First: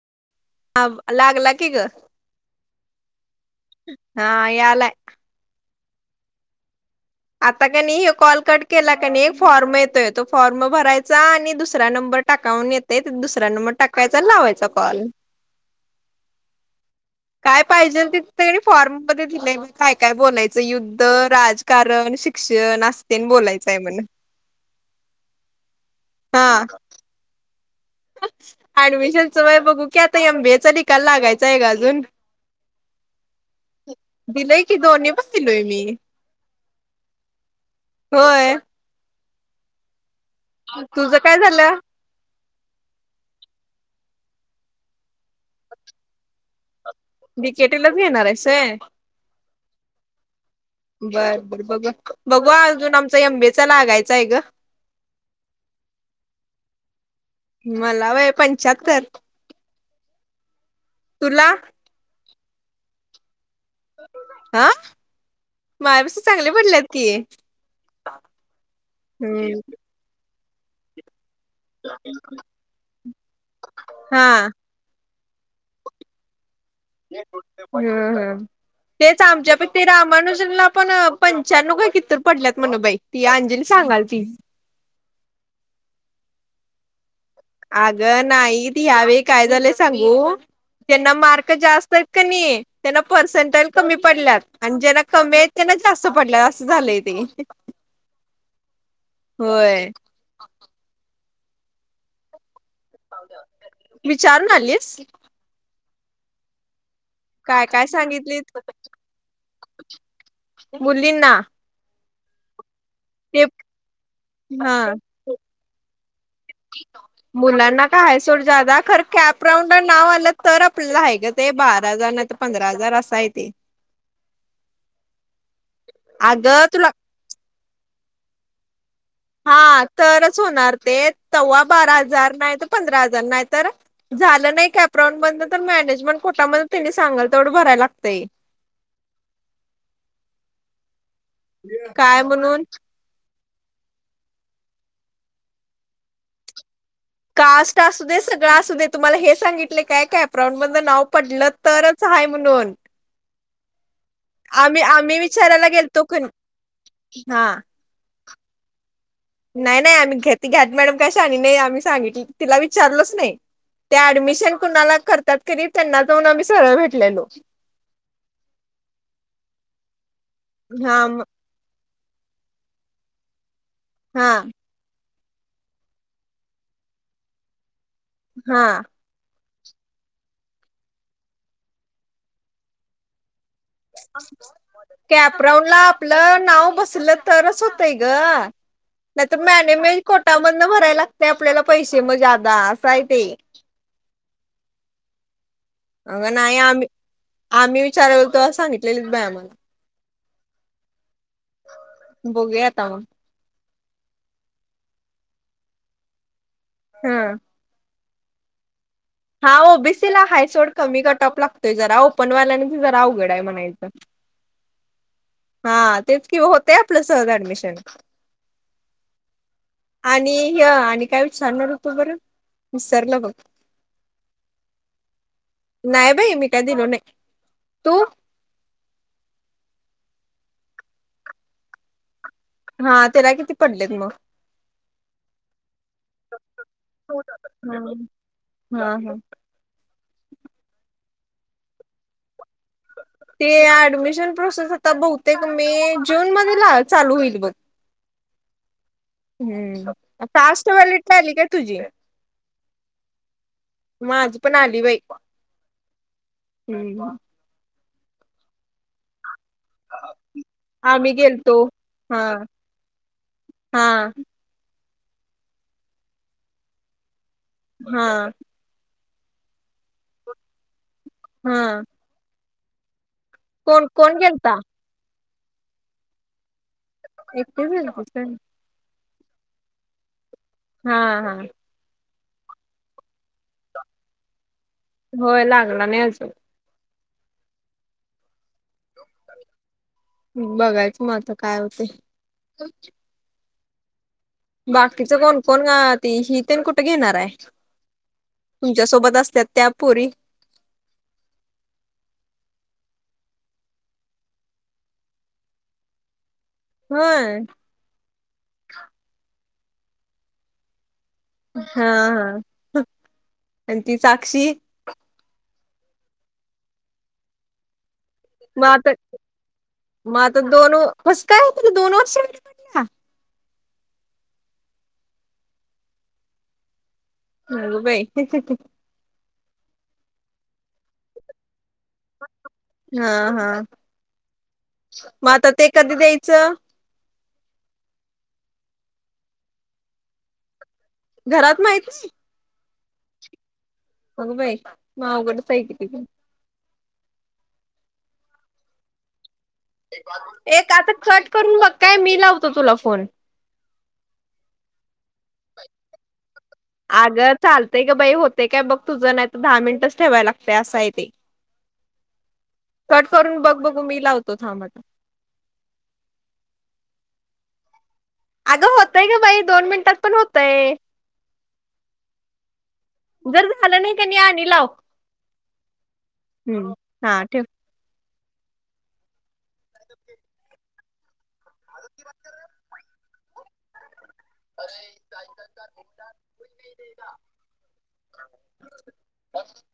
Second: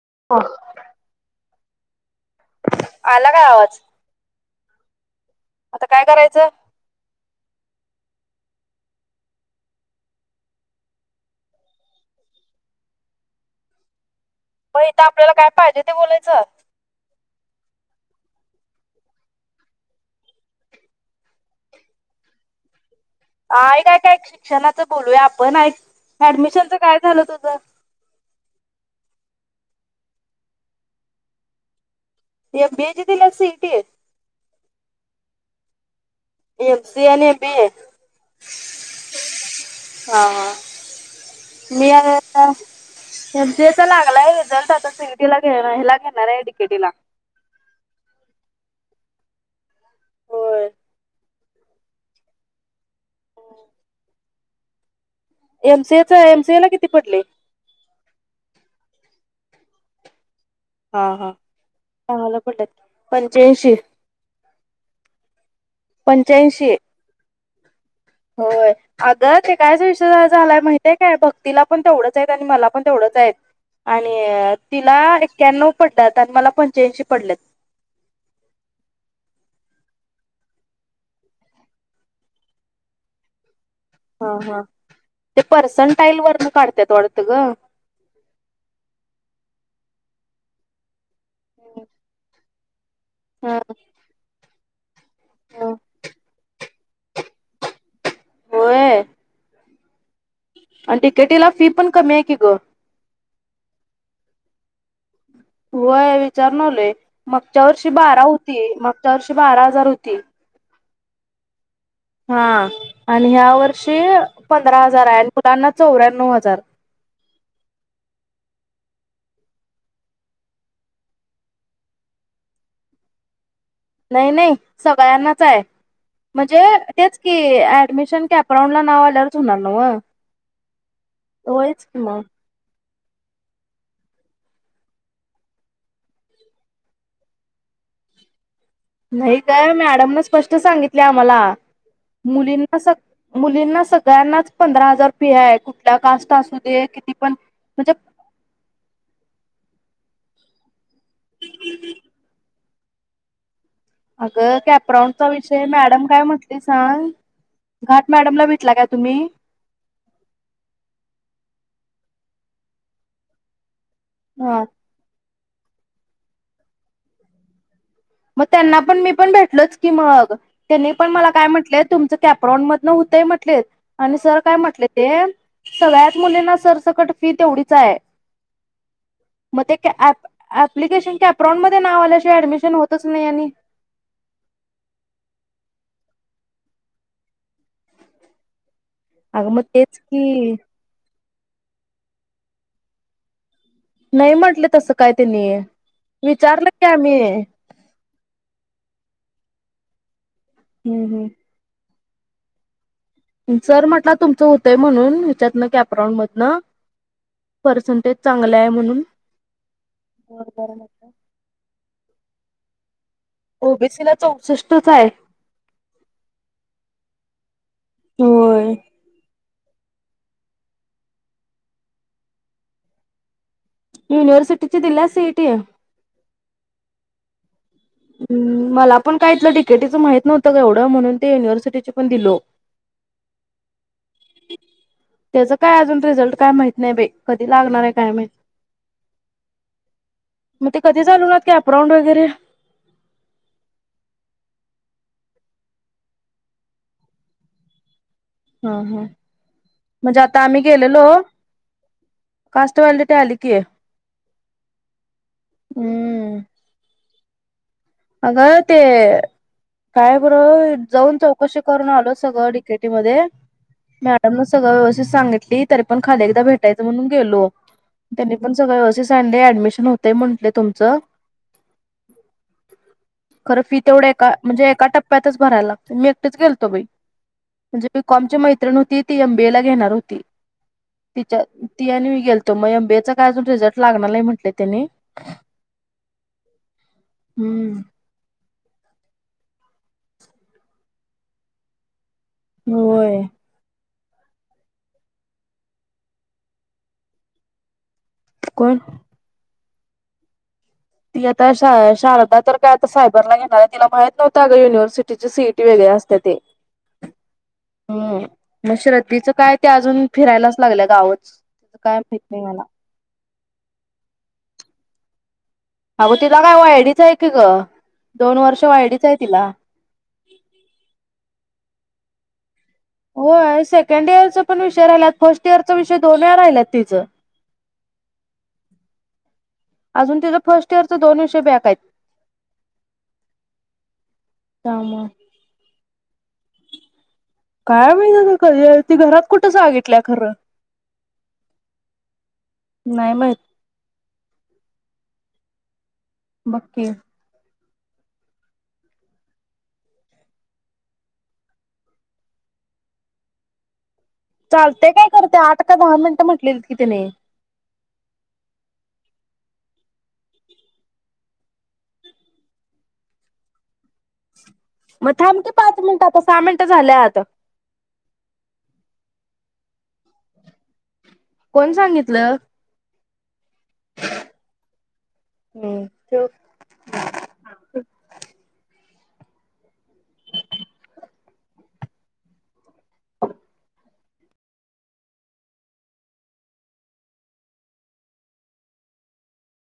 [unintelligible] अम लाग ला की ग. आला काय आवाज हा यालाय. आता काय करायचं. आता का नाही हे कॉल कट केला क एक फॉर्म येतोय तो फॉर्म भरायचा आणि दुसरा नंबर टाकाून येतेय दुसरा नंबर टाकायचा. लावायचा मग इथ कॉल आपल्याला काय पाहिजे. ते बोलायचं. काय पाहिजे ति फॉर्म मध्ये दिलंय काय काय बोलायचं युद्ध राजकारण शिक्षण अस. ह काय काय शिक्षणात बोलूया आपण हा ऍडमिशनच काय झालं तुझ. ऍडमिशनच बघू की आत्ता एम बी ए चा निकाल लागायचं ग अजुन एम बीए ची दिल्या सीईटी दिलेय कि दोनी पण दिलोय. मी एम सी ए आणि एम बी ए. होय. हा हा तुझं काय झालं म एमसीए चा लागलाय रिझल्ट आता सीटीला घेला घेणार आहे डी के टी ए ला. डी के टी ई लाच घेणारेस होय. होय बर बर बघ बघवा. अजून आमचा एम बी ए चा लागायचाय ग. एमसीएचा एमसीए ला किती पडले? मला वय पंच्याहत्तर हा तुला हाला हा. पंच्याऐंशी हा माझ्यापस चांगले पंच्याऐंशी पडलेत की. होय अग ते हम्म कायच विषय झालाय माहितीय काय बघ. तिला पण तेवढंच आहे आणि मला पण तेवढंच आहेत आणि हा तिला एक्यानाऊ पडल्यात आणि मला पण हम हम तेच आमच्या पेक्षा ते रामानुजनला पण पंच्या्णव काय तर कितितर पडल्यात म्हण बाई ती अंजली सांगाल ती. हा हा ते पर्सनटाईल वरून काढत्यात वाढतं. आग नाई ती ह्यावेळी काय झालंय सांगू? त्यांना मार्क जास्त हायत कणी. त्यांना हा पर्सेंटाजल कमी पडल्यात आणि जना कमी आहेत त्यांना जास्त पडल्या. झालंय ते. होय होय. आणि डी के टी फी पण कमी आहे की ग विचारून आलीस. होय विचार न आलोय. मगच्या काय काय वर्षी बारा सांगितलीत होती मगच्या वर्षी बारा हजार होती. मुलीं ना. हा. आणि ह्या वर्षी हा पंधरा हजार आहे. ना चौऱ्यांनव चार मुलांना काय सोड जादा खर कॅप राऊंड नाव आलं तर आपल्याला आहे ग ते बारा हजार नाही तर पंधरा हजार असा आहे ते. नाही नाही सगळ्यांनाच आहे म्हणजे अगं तुला तेच की अडमशन क अप्रं ला आल्यावरच होणार हा नव्ह. तरच होणार ते तेव्हा होयच बारा की मग. हजार नाही तर पंधरा हजार नाही तर झालं नाही कपरां ब तर मॅनेजमेंट कोटा सांगाल तेवढ भराय लागतय. नाही काय मॅडम न स्पष्ट सांगितले आम्हाला काय म्हणून मुलींना स मुलींना सगळ्यांनाच पंधरा हजार फी आहे कुठल्या कास्ट असू दे पण कास्ट म्हणजे असू दे सगळं असू दे तुम्हाला हे सांगितले काय काय प्रवण बंद नाव पडलं तरच आहे म्हणून अगं आम्ही आम्ही कॅप्रॉनचा विषय विचारायला गेलतो मॅडम काय क म्हटली सांग हा घ मॅडमला भेटला का नाही नाही आम्ही घेत घाट मॅडम कशा आणि नाही आम्ही सांगितली तिला विचारलच नाही त्या ऍडमिशन हा कुणाला कर त्या करी त्यांना जाऊन आम्ही सरळ भेटलेलो. मग त्यांना पण मी पण भेटलोच की मग, त्यांनी हा पण म मला काय म्हटलेत? तुमचं कॅप्रॉन मधन होतंय म्हटलेत. आणि हा सर काय म्हटले? ते सगळ्याच मुलींना सरसकट फी तेवढीच हाय. हा. मग ते ॲप ॲपप्लिकेशन कॅप राऊंड मध्ये नाव आल्याशिवाय ऍडमिशन होत च नाही आणि कॅपराउन ला आपलं नाव बसल तरच होतय गं नाही तर अगं मग तेच मॅनेमेज की कोटामधन भराय लाग ते आपल्याला पैसे मग ज्यादा अस हाय ते. नाही म्हटलं तसं काय त्यांनी. अगं नाही, विचारलं की आम्ही आम्ही विचारल् त सांगितलेली बाय आम्हाला. हम्म हम्म. बघूया आता मग. सर म्हंटला तुमचं होतंय म्हणून ह्याच्यातन कॅपराऊंड मधनं. हा परसेंटेज. चांगलं आहे म्हणून हा ओबीसी ला हाय सोड बरोबर कमी म्हटलं कटऑप लागतोय जरा ओ् पणवाल्यांच जरा अवघड. काय म्हणायचं. ओबीसीला चौसष्टच आहे हा तेच कि होतय आपलं सहज ॲड् मिशन. होय. आणि हे आणि काय विचारणार होतो बरं विसरलो बघ. युनिवर्सिटीच दिल्यास सीईटी. नाही बाई मी काय दिलो नाही तू हम् मला पण का इतलं डी के टी च माहित नव्हतं गं एवढं म्हणून ते यूनिव्हर्सिटीच पण दिलो. हा त्याला किती पडलेत मग त्याचा काय अजून रिझल्ट काय माहित नाही बाई कधी लागणार आहे काय माहित? हा हा मग ते क ते चालू आहेत की अपराऊंड वगैरे ते ॲडमिशन प्रोसेस आता बहुतेक मे, जून मध्ये चालू होईल बघ. ह ह. हम्म टास्क [unintelligible] काय तुझी? कास्ट व्हॅलिडिटी आली की माझी पण‌ आली बाई. हम्म. हम्. अगं ते काय बरोबर आम्ही जाऊन गेलतो चौकशी करून आलो हा सगळं डीकेटी मध्ये हा मॅडम न सगळं व्यवस्थि् त सांगितली तरी पण खाली एकदा भेटायचं म्हणून गेलो. हा त्यांनी पण सगळं व्यवस्. संडे ॲडमिशन होतय म्हटलं तुमचं. हा खरं फी कोण तेवढं कोण एका गेलता म्हणजे एका टप्प्. प्प्यातच भराय लागतंय. मी एकटीच गेलतो बाई. एकटीच म्हणजे गेलतीस काय बिकॉमची मैत्रिण होती. ती एमबीएला घेनार होती. हा हा तिच्या ति आनी वी. गेलतो म एमबीएचा काय अजून रीझल्ट लागना नाही म्हंतायत. होय लागला नाही अजून. हम्म. बघायचं म आता काय होतय. होओय. बाकीच कोण कोण गं ती हि तेन कुठं घेणाराय? कोण तुमच्या सोबत असत्या. त्या पोरी. ती आता शा शारदा तर काय आता सायबरला घेनाराय तिला माहित नव्हंत अग युनिव्हर्सिटीच सीट वेगळी असत्याते. होय हम्म म श्रद्धीचं काय? ती अजून फिरायलाच लागल्या गाव. हां हां आणि ती साक्षी? अगं तिला काय वायडीच हाय कीग. म आता म आता दोन व कसंकाय? त दोन वर्षय हां. होय सेकंड इयरचापण विषय राहिल्यात फर्स्ट इयरचा विषय दोन वेळा राहिल्यात तिचं. अगंबाई. अजून तिजं फर्स्ट इयरच दोन विषय बॅकायत. हां हां त्यामुळं मआता ते कधी द्यायचं? काय माहित की ती घरात कुठं सगितलं खरं. घरात माहित. नाय माहीत. अगं बाई म आवघडचायकी. बगकी. एक आत कट करून बघकाय मी लावतो तुला फोन. चालतंय काय खरं ते आठ का दहा मिन्ट म्हट. अगं चालतय ग बाई होते काय बघ तुझ नाही. दहा मिन्टच ठेवायलागतय असाय ते कट करून बग बगु. म थांबकी पाच मिन्ट आता सा मिन्ट झाल्यात. अगं होतय ग बाई दोन मिन्टात पण होतय. कोन सांगितलं? जर झालं नई कीनई आणि लाव. हं. हम्म हां ठेव. [inaudible] [unintelligible]